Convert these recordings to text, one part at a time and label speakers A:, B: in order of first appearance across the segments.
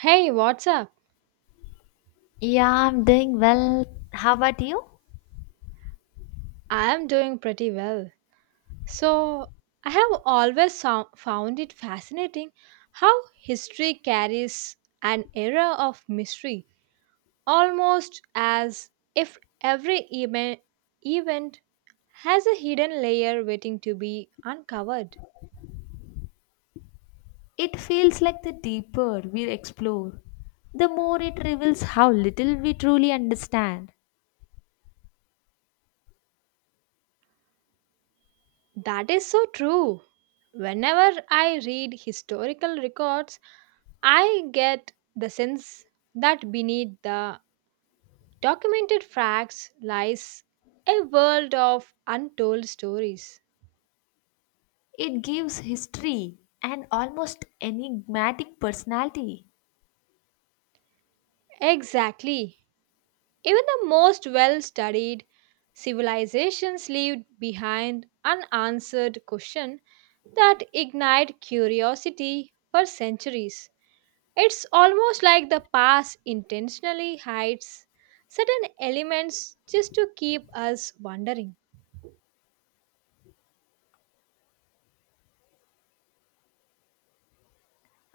A: Hey, what's up?
B: Yeah, I'm doing well. How about you?
A: I am doing pretty well. So, I have always found it fascinating how history carries an era of mystery, almost as if every event has a hidden layer waiting to be uncovered.
B: It feels like the deeper we explore, the more it reveals how little we truly understand.
A: That is so true. Whenever I read historical records, I get the sense that beneath the documented facts lies a world of untold stories.
B: It gives history an almost enigmatic personality.
A: Exactly. Even the most well studied civilizations leave behind unanswered questions that ignite curiosity for centuries. It's almost like the past intentionally hides certain elements just to keep us wondering.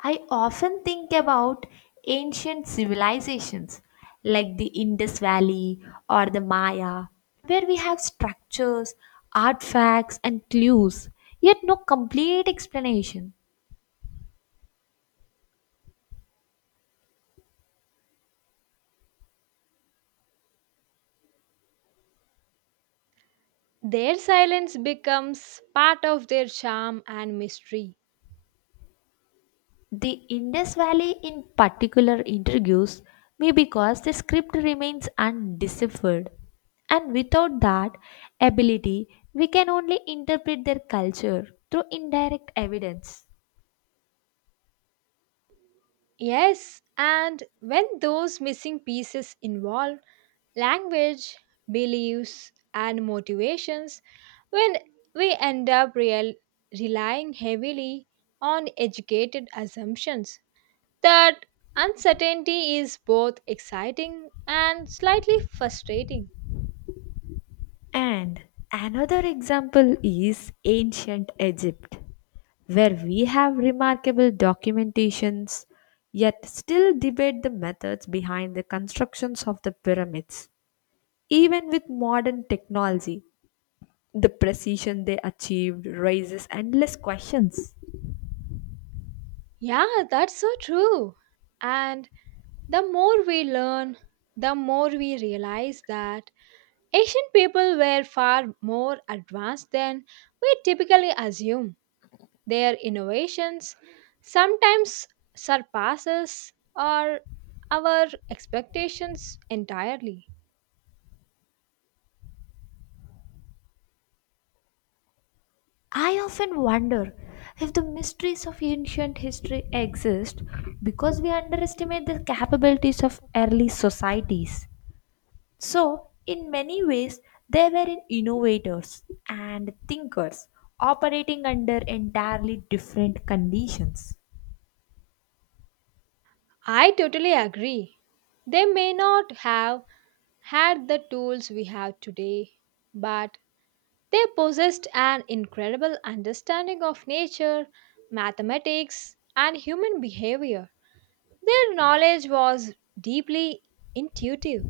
B: I often think about ancient civilizations like the Indus Valley or the Maya, where we have structures, artifacts, and clues, yet no complete explanation.
A: Their silence becomes part of their charm and mystery.
B: The Indus Valley in particular intrigues me because the script remains undeciphered, and without that ability, we can only interpret their culture through indirect evidence.
A: Yes, and when those missing pieces involve language, beliefs, and motivations, when we end up relying heavily on educated assumptions, that uncertainty is both exciting and slightly frustrating.
B: And another example is ancient Egypt, where we have remarkable documentations yet still debate the methods behind the constructions of the pyramids, even with modern technology. The precision they achieved raises endless questions.
A: Yeah, that's so true. And the more we learn, the more we realize that ancient people were far more advanced than we typically assume. Their innovations sometimes surpasses our expectations entirely.
B: I often wonder if the mysteries of ancient history exist because we underestimate the capabilities of early societies. So, in many ways, they were in innovators and thinkers operating under entirely different conditions.
A: I totally agree. They may not have had the tools we have today, but they possessed an incredible understanding of nature, mathematics, and human behavior. Their knowledge was deeply intuitive.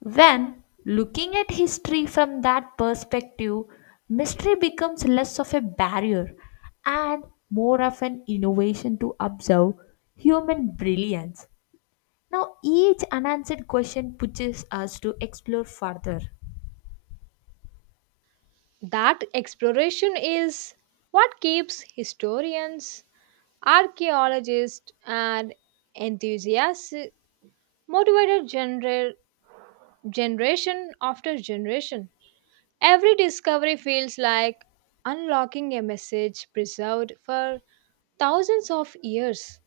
B: When looking at history from that perspective, mystery becomes less of a barrier and more of an innovation to observe human brilliance. Now, each unanswered question pushes us to explore further.
A: That exploration is what keeps historians, archaeologists, and enthusiasts motivated generation after generation. Every discovery feels like unlocking a message preserved for thousands of years.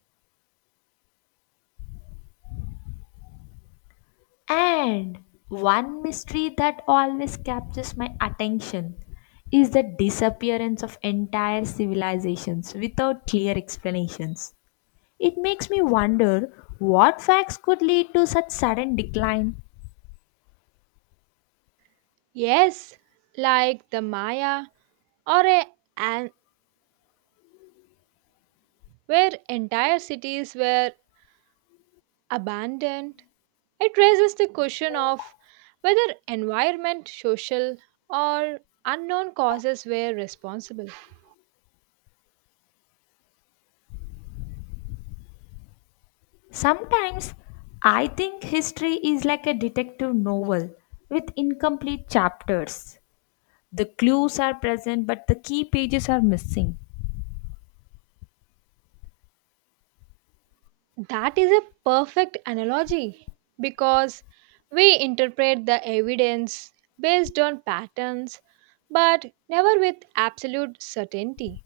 B: And one mystery that always captures my attention is the disappearance of entire civilizations without clear explanations. It makes me wonder what facts could lead to such sudden decline.
A: Yes, like the Maya or a, an, where entire cities were abandoned. It raises the question of whether environment, social, or unknown causes were responsible.
B: Sometimes I think history is like a detective novel with incomplete chapters. The clues are present, but the key pages are missing.
A: That is a perfect analogy because we interpret the evidence based on patterns but never with absolute certainty.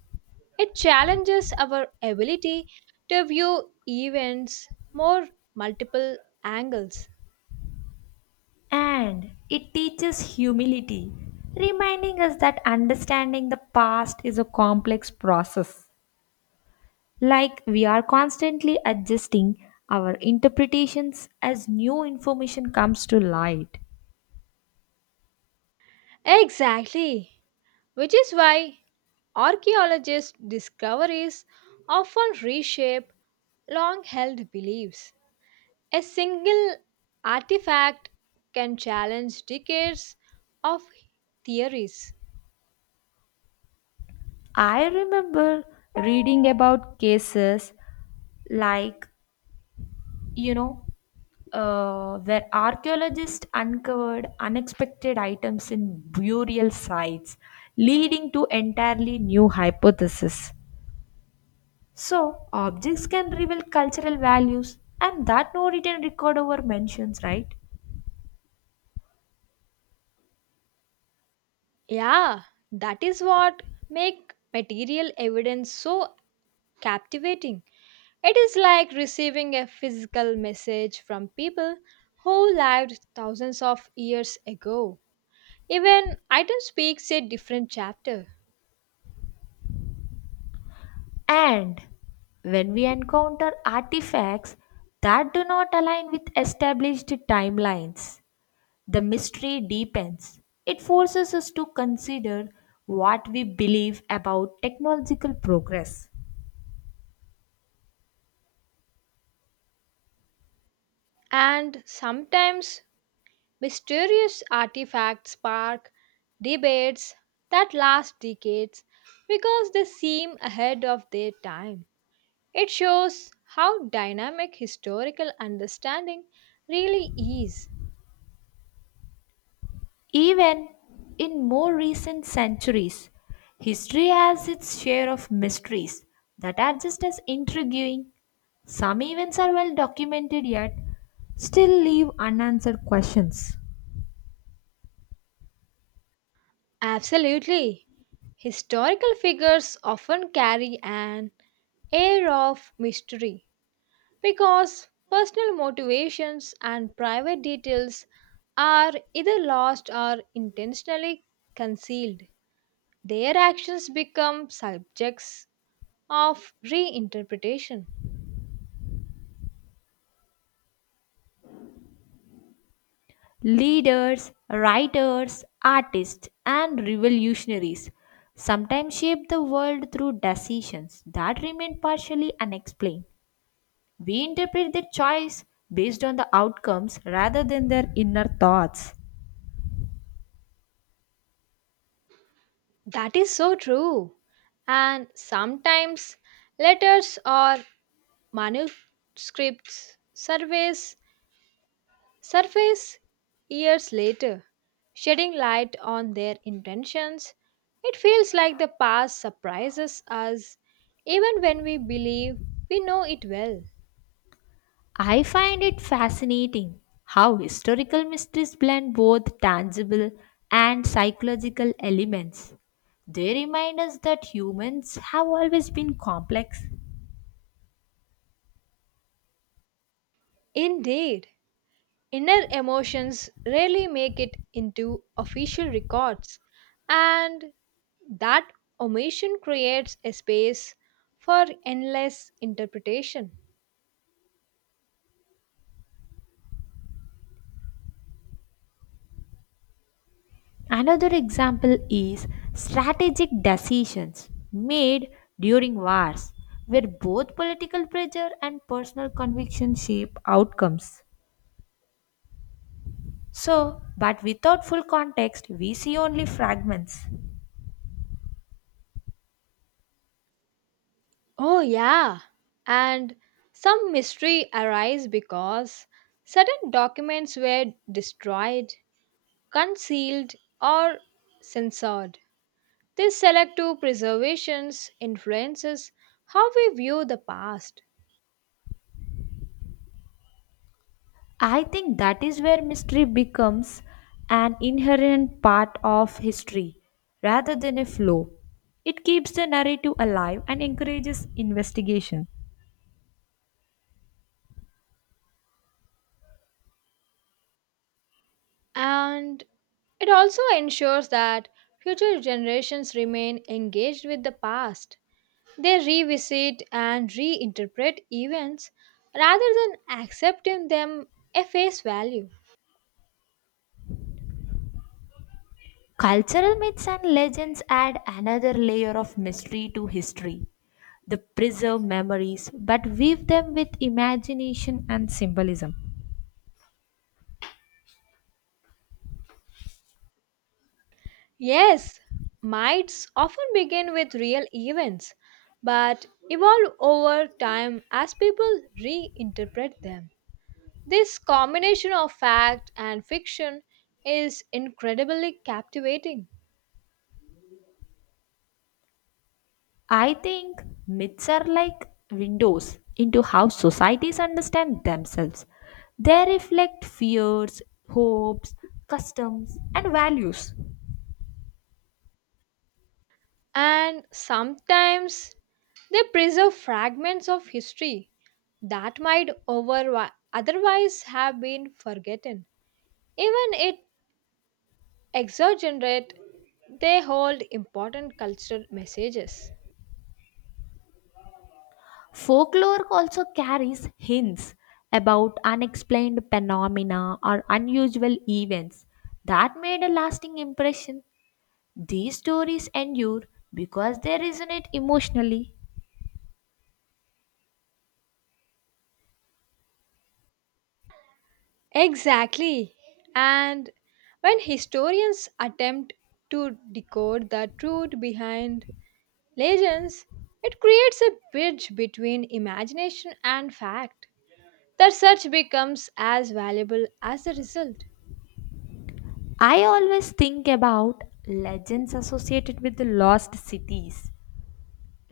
A: It challenges our ability to view events more multiple angles.
B: And it teaches humility, reminding us that understanding the past is a complex process. Like we are constantly adjusting our interpretations as new information comes to light.
A: Exactly, which is why archaeologists' discoveries often reshape long held beliefs. A single artifact can challenge decades of theories.
B: I remember reading about cases like, you know, where archaeologists uncovered unexpected items in burial sites, leading to entirely new hypotheses. So, objects can reveal cultural values, and that no written record over mentions, right?
A: Yeah, that is what makes material evidence so captivating. It is like receiving a physical message from people who lived thousands of years ago. Even item speaks a different chapter.
B: And when we encounter artifacts that do not align with established timelines, the mystery deepens. It forces us to consider what we believe about technological progress.
A: And sometimes mysterious artifacts spark debates that last decades because they seem ahead of their time. It shows how dynamic historical understanding really is.
B: Even in more recent centuries, history has its share of mysteries that are just as intriguing. Some events are well documented yet still leave unanswered questions.
A: Absolutely. Historical figures often carry an air of mystery because personal motivations and private details are either lost or intentionally concealed. Their actions become subjects of reinterpretation.
B: Leaders, writers, artists, and revolutionaries sometimes shape the world through decisions that remain partially unexplained. We interpret their choice based on the outcomes rather than their inner thoughts.
A: That is so true. And sometimes letters or manuscripts surveys surface years later, shedding light on their intentions. It feels like the past surprises us even when we believe we know it well.
B: I find it fascinating how historical mysteries blend both tangible and psychological elements. They remind us that humans have always been complex.
A: Indeed. Inner emotions rarely make it into official records, and that omission creates a space for endless interpretation.
B: Another example is strategic decisions made during wars, where both political pressure and personal conviction shape outcomes. So, but without full context, we see only fragments.
A: Oh, yeah. And some mystery arise because certain documents were destroyed, concealed, or censored. This selective preservations influences how we view the past.
B: I think that is where mystery becomes an inherent part of history rather than a flow. It keeps the narrative alive and encourages investigation.
A: And it also ensures that future generations remain engaged with the past. They revisit and reinterpret events rather than accepting them at face value.
B: Cultural myths and legends add another layer of mystery to history. They preserve memories but weave them with imagination and symbolism.
A: Yes, myths often begin with real events but evolve over time as people reinterpret them. This combination of fact and fiction is incredibly captivating.
B: I think myths are like windows into how societies understand themselves. They reflect fears, hopes, customs, and values.
A: And sometimes they preserve fragments of history that might over otherwise have been forgotten. Even it exaggerate, they hold important cultural messages.
B: Folklore also carries hints about unexplained phenomena or unusual events that made a lasting impression. These stories endure because they resonate emotionally.
A: Exactly. And when historians attempt to decode the truth behind legends, it creates a bridge between imagination and fact. The search becomes as valuable as the result.
B: I always think about legends associated with the lost cities,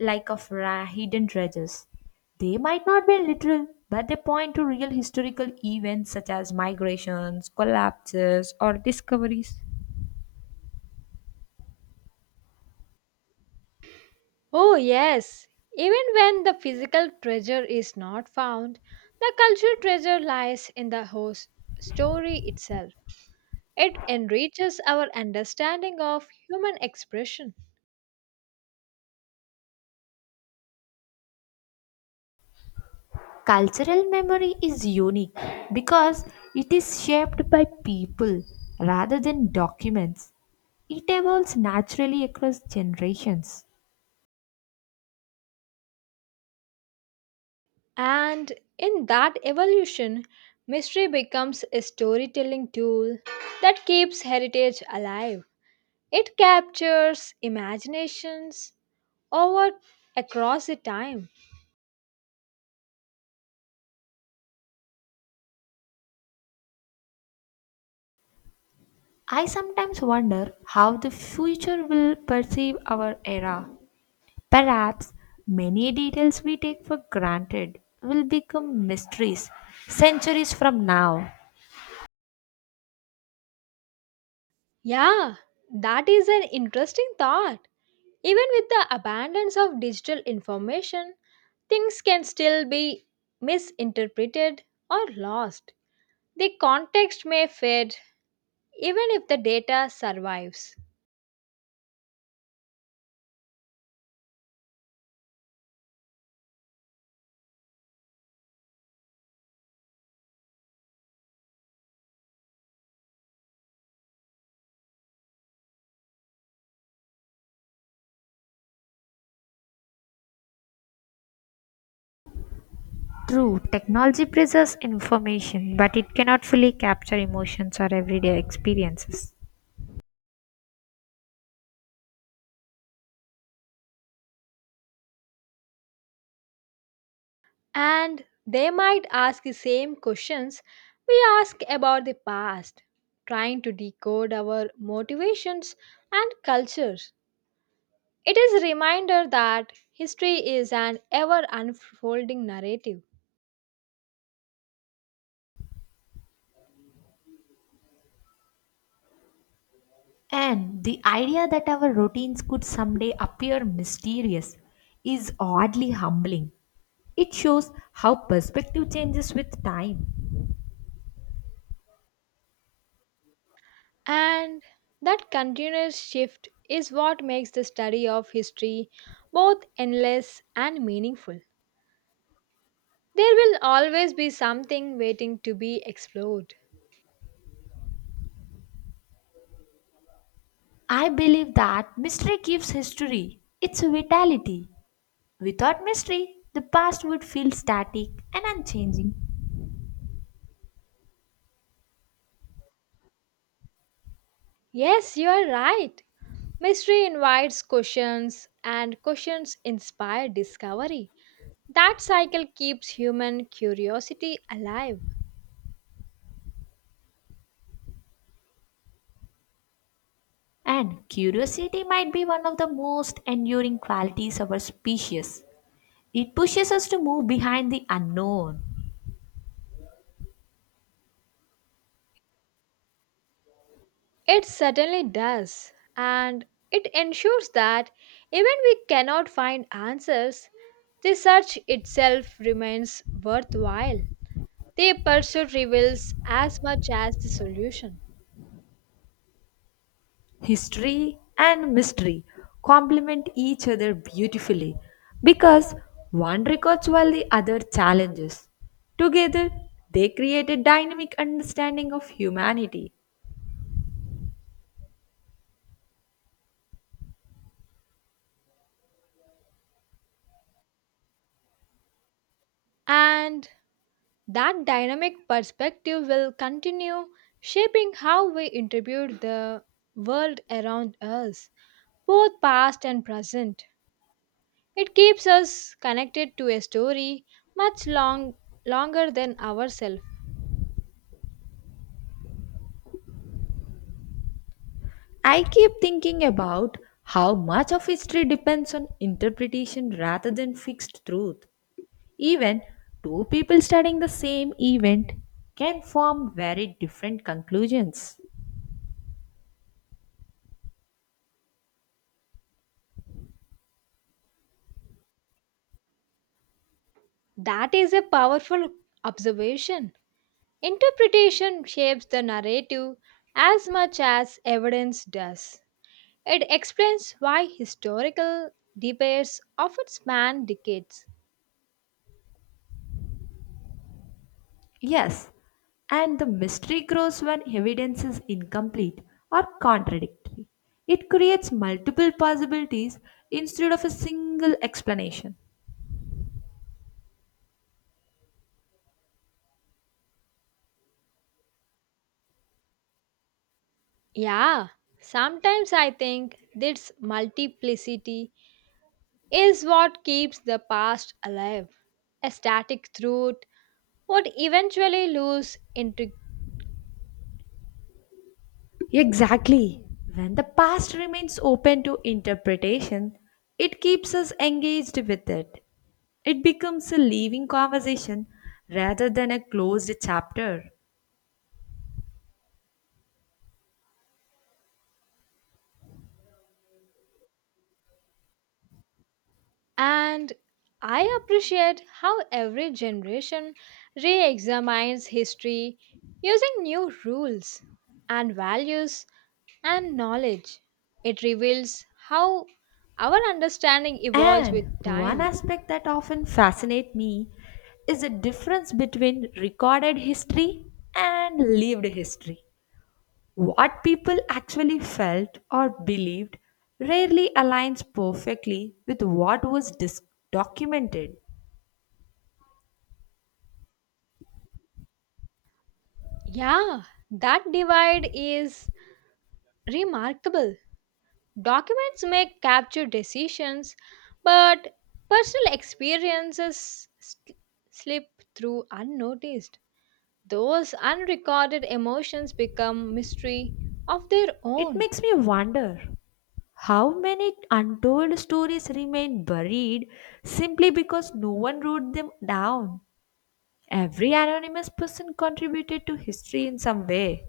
B: hidden treasures. They might not be literal, but they point to real historical events such as migrations, collapses, or discoveries.
A: Oh, yes, even when the physical treasure is not found, the cultural treasure lies in the host story itself. It enriches our understanding of human expression.
B: Cultural memory is unique because it is shaped by people rather than documents. It evolves naturally across generations.
A: And in that evolution, mystery becomes a storytelling tool that keeps heritage alive. It captures imaginations over across the time.
B: I sometimes wonder how the future will perceive our era. Perhaps many details we take for granted will become mysteries centuries from now.
A: Yeah, that is an interesting thought. Even with the abundance of digital information, things can still be misinterpreted or lost. The context may fade even if the data survives.
B: True, technology preserves information, but it cannot fully capture emotions or everyday experiences.
A: And they might ask the same questions we ask about the past, trying to decode our motivations and cultures. It is a reminder that history is an ever unfolding narrative.
B: And the idea that our routines could someday appear mysterious is oddly humbling. It shows how perspective changes with time.
A: And that continuous shift is what makes the study of history both endless and meaningful. There will always be something waiting to be explored.
B: I believe that mystery gives history its vitality. Without mystery, the past would feel static and unchanging.
A: Yes, you are right. Mystery invites questions, and questions inspire discovery. That cycle keeps human curiosity alive.
B: And curiosity might be one of the most enduring qualities of our species. It pushes us to move behind the unknown.
A: It certainly does, and it ensures that even we cannot find answers, the search itself remains worthwhile. The pursuit reveals as much as the solution.
B: History and mystery complement each other beautifully because one records while the other challenges. Together, they create a dynamic understanding of humanity.
A: And that dynamic perspective will continue shaping how we interpret the world around us, both past and present. It keeps us connected to a story much long, longer than ourselves.
B: I keep thinking about how much of history depends on interpretation rather than fixed truth. Even two people studying the same event can form very different conclusions.
A: That is a powerful observation. Interpretation shapes the narrative as much as evidence does. It explains why historical debates often span decades.
B: Yes, and the mystery grows when evidence is incomplete or contradictory. It creates multiple possibilities instead of a single explanation.
A: Yeah, sometimes I think this multiplicity is what keeps the past alive. A static truth would eventually lose intrigue.
B: Exactly. When the past remains open to interpretation, it keeps us engaged with it. It becomes a living conversation rather than a closed chapter.
A: And I appreciate how every generation re examines history using new rules and values and knowledge. It reveals how our understanding evolves with
B: And one
A: time.
B: aspect that often fascinates me is the difference between recorded history and lived history. What people actually felt or believed rarely aligns perfectly with what was documented.
A: Yeah, that divide is remarkable. Documents may capture decisions, but personal experiences slip through unnoticed. Those unrecorded emotions become mystery of their
B: It
A: own,
B: makes me wonder how many untold stories remain buried simply because no one wrote them down? Every anonymous person contributed to history in some way.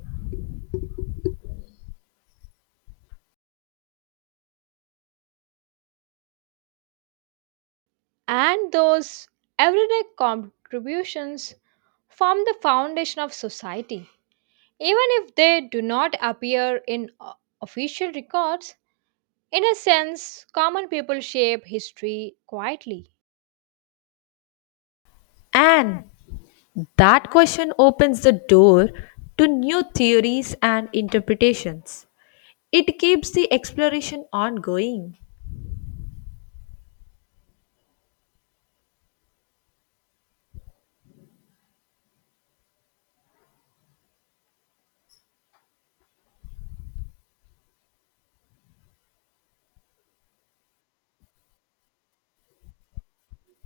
A: and those everyday contributions form the foundation of society. Even if they do not appear in official records, in a sense, common people shape history quietly.
B: And that question opens the door to new theories and interpretations. It keeps the exploration ongoing.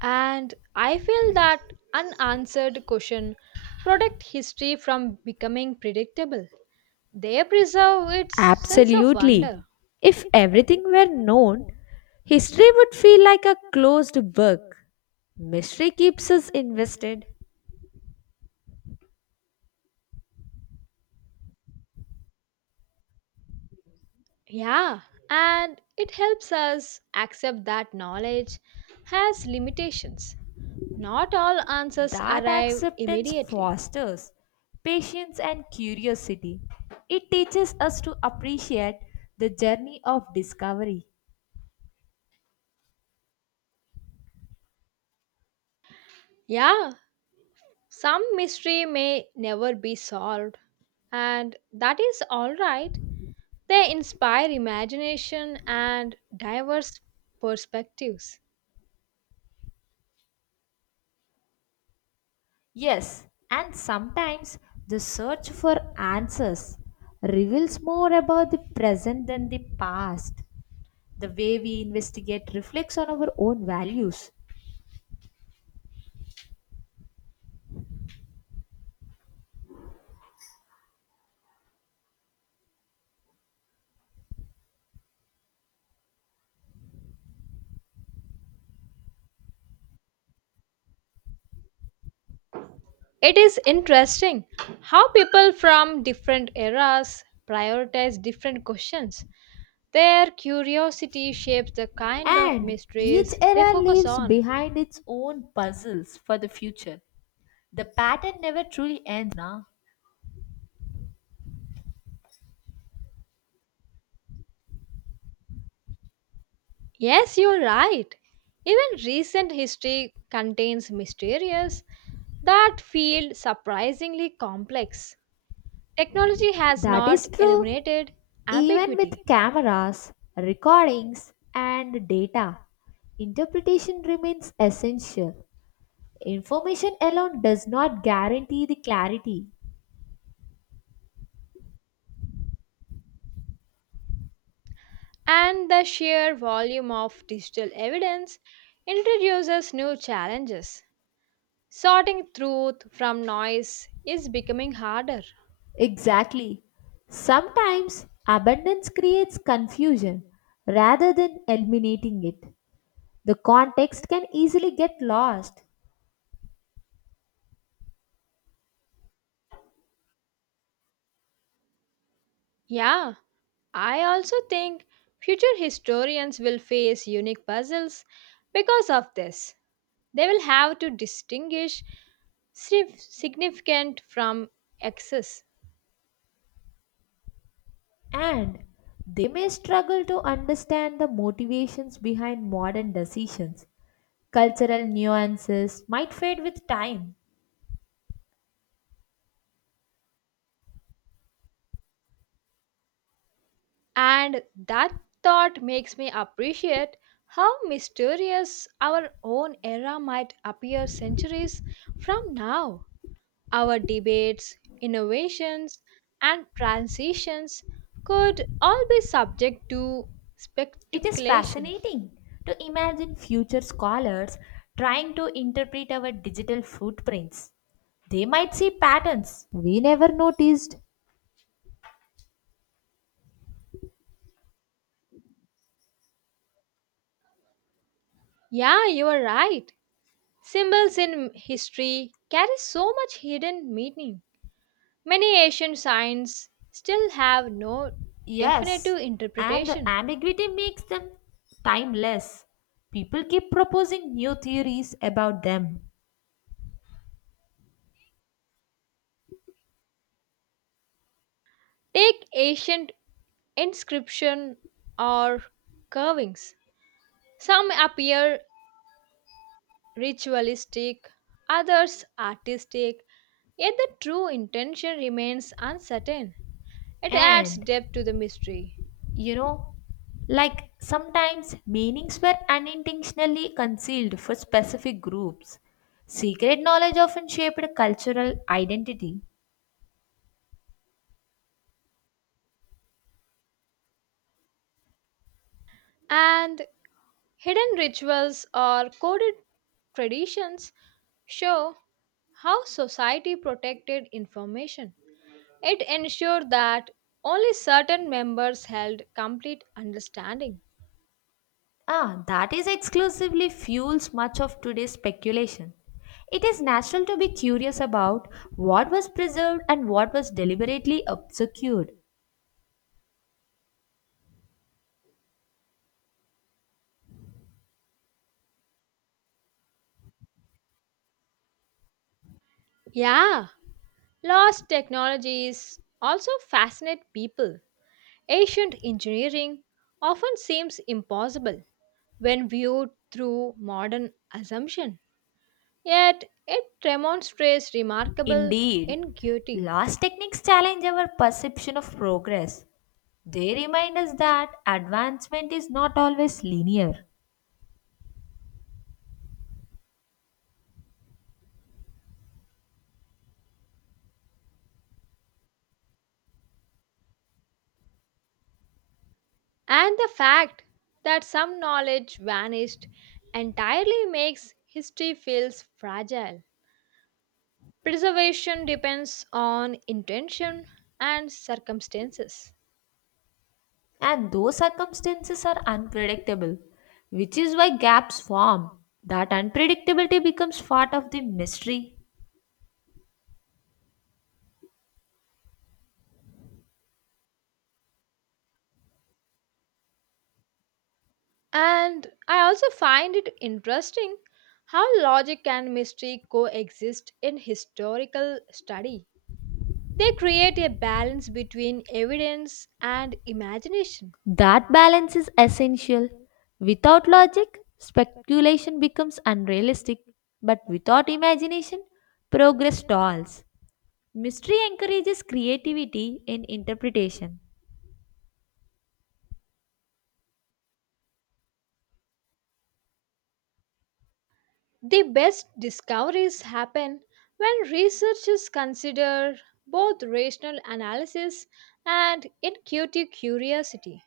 A: And I feel that unanswered question protect history from becoming predictable. They preserve its sense of
B: Absolutely.
A: wonder.
B: If everything were known, history would feel like a closed book. Mystery keeps us invested.
A: Yeah, and it helps us accept that knowledge has limitations. Not all answers
B: That
A: arrive
B: acceptance
A: immediately.
B: fosters patience and curiosity. It teaches us to appreciate the journey of discovery.
A: Yeah, some mystery may never be solved, and that is alright. They inspire imagination and diverse perspectives.
B: Yes, and sometimes the search for answers reveals more about the present than the past. The way we investigate reflects on our own values,
A: It is interesting how people from different eras prioritize different questions. Their curiosity shapes the kind of
B: and each
A: mysteries they
B: era
A: focus
B: leaves
A: on.
B: behind its own puzzles for the future. The pattern never truly ends, na?
A: Yes, you're right. Even recent history contains mysteries that feel surprisingly complex. Technology has
B: That
A: not
B: is true,
A: eliminated
B: even
A: ambiguity,
B: with cameras, recordings, and data. Interpretation remains essential. Information alone does not guarantee the clarity.
A: and the sheer volume of digital evidence introduces new challenges. Sorting truth from noise is becoming harder.
B: Exactly. Sometimes abundance creates confusion rather than eliminating it. The context can easily get lost,
A: Yeah, I also think future historians will face unique puzzles because of this. They will have to distinguish significant from excess.
B: and they may struggle to understand the motivations behind modern decisions. Cultural nuances might fade with time.
A: And that thought makes me appreciate how mysterious our own era might appear centuries from now. Our debates, innovations, and transitions could all be subject to
B: It is
A: speculation.
B: fascinating to imagine future scholars trying to interpret our digital footprints. They might see patterns we never noticed.
A: Yeah, you are right. Symbols in history carry so much hidden meaning. Many ancient signs still have no
B: Yes,
A: definitive
B: and the
A: interpretation.
B: ambiguity makes them timeless. People keep proposing new theories about them.
A: Take ancient inscription or carvings. Some appear ritualistic, others artistic, yet the true intention remains uncertain. It adds
B: And,
A: depth to the mystery.
B: you know, like, sometimes meanings were unintentionally concealed for specific groups. Secret knowledge often shaped cultural identity.
A: And hidden rituals or coded traditions show how society protected information. It ensured that only certain members held complete understanding.
B: Ah, that is exclusively fuels much of today's speculation. It is natural to be curious about what was preserved and what was deliberately obscured.
A: Yeah, lost technologies also fascinate people. Ancient engineering often seems impossible when viewed through modern assumption. Yet it demonstrates remarkable
B: Indeed,
A: ingenuity.
B: lost techniques challenge our perception of progress. They remind us that advancement is not always linear,
A: And the fact that some knowledge vanished entirely makes history feels fragile. Preservation depends on intention and circumstances.
B: and those circumstances are unpredictable, which is why gaps form. That unpredictability becomes part of the mystery.
A: And I also find it interesting how logic and mystery coexist in historical study. They create a balance between evidence and imagination.
B: That balance is essential. Without logic, speculation becomes unrealistic, but without imagination, progress stalls. Mystery encourages creativity in interpretation.
A: The best discoveries happen when researchers consider both rational analysis and intuitive curiosity.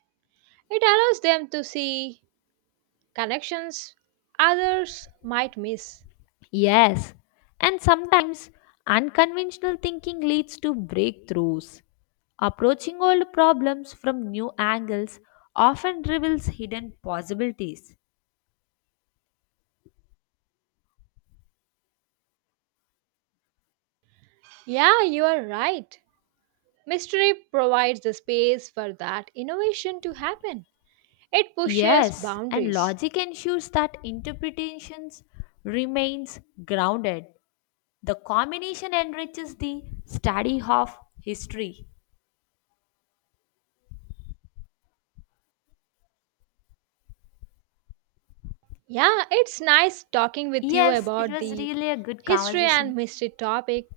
A: It allows them to see connections others might miss.
B: Yes, and sometimes unconventional thinking leads to breakthroughs. Approaching old problems from new angles often reveals hidden possibilities.
A: Yeah, you are right. Mystery provides the space for that innovation to happen. It pushes
B: Yes, and
A: boundaries.
B: logic ensures that interpretations remains grounded. The combination enriches the study of history.
A: Yeah, it's nice talking with you
B: Yes, it
A: about
B: was
A: the
B: really a good
A: history
B: conversation.
A: and mystery topic.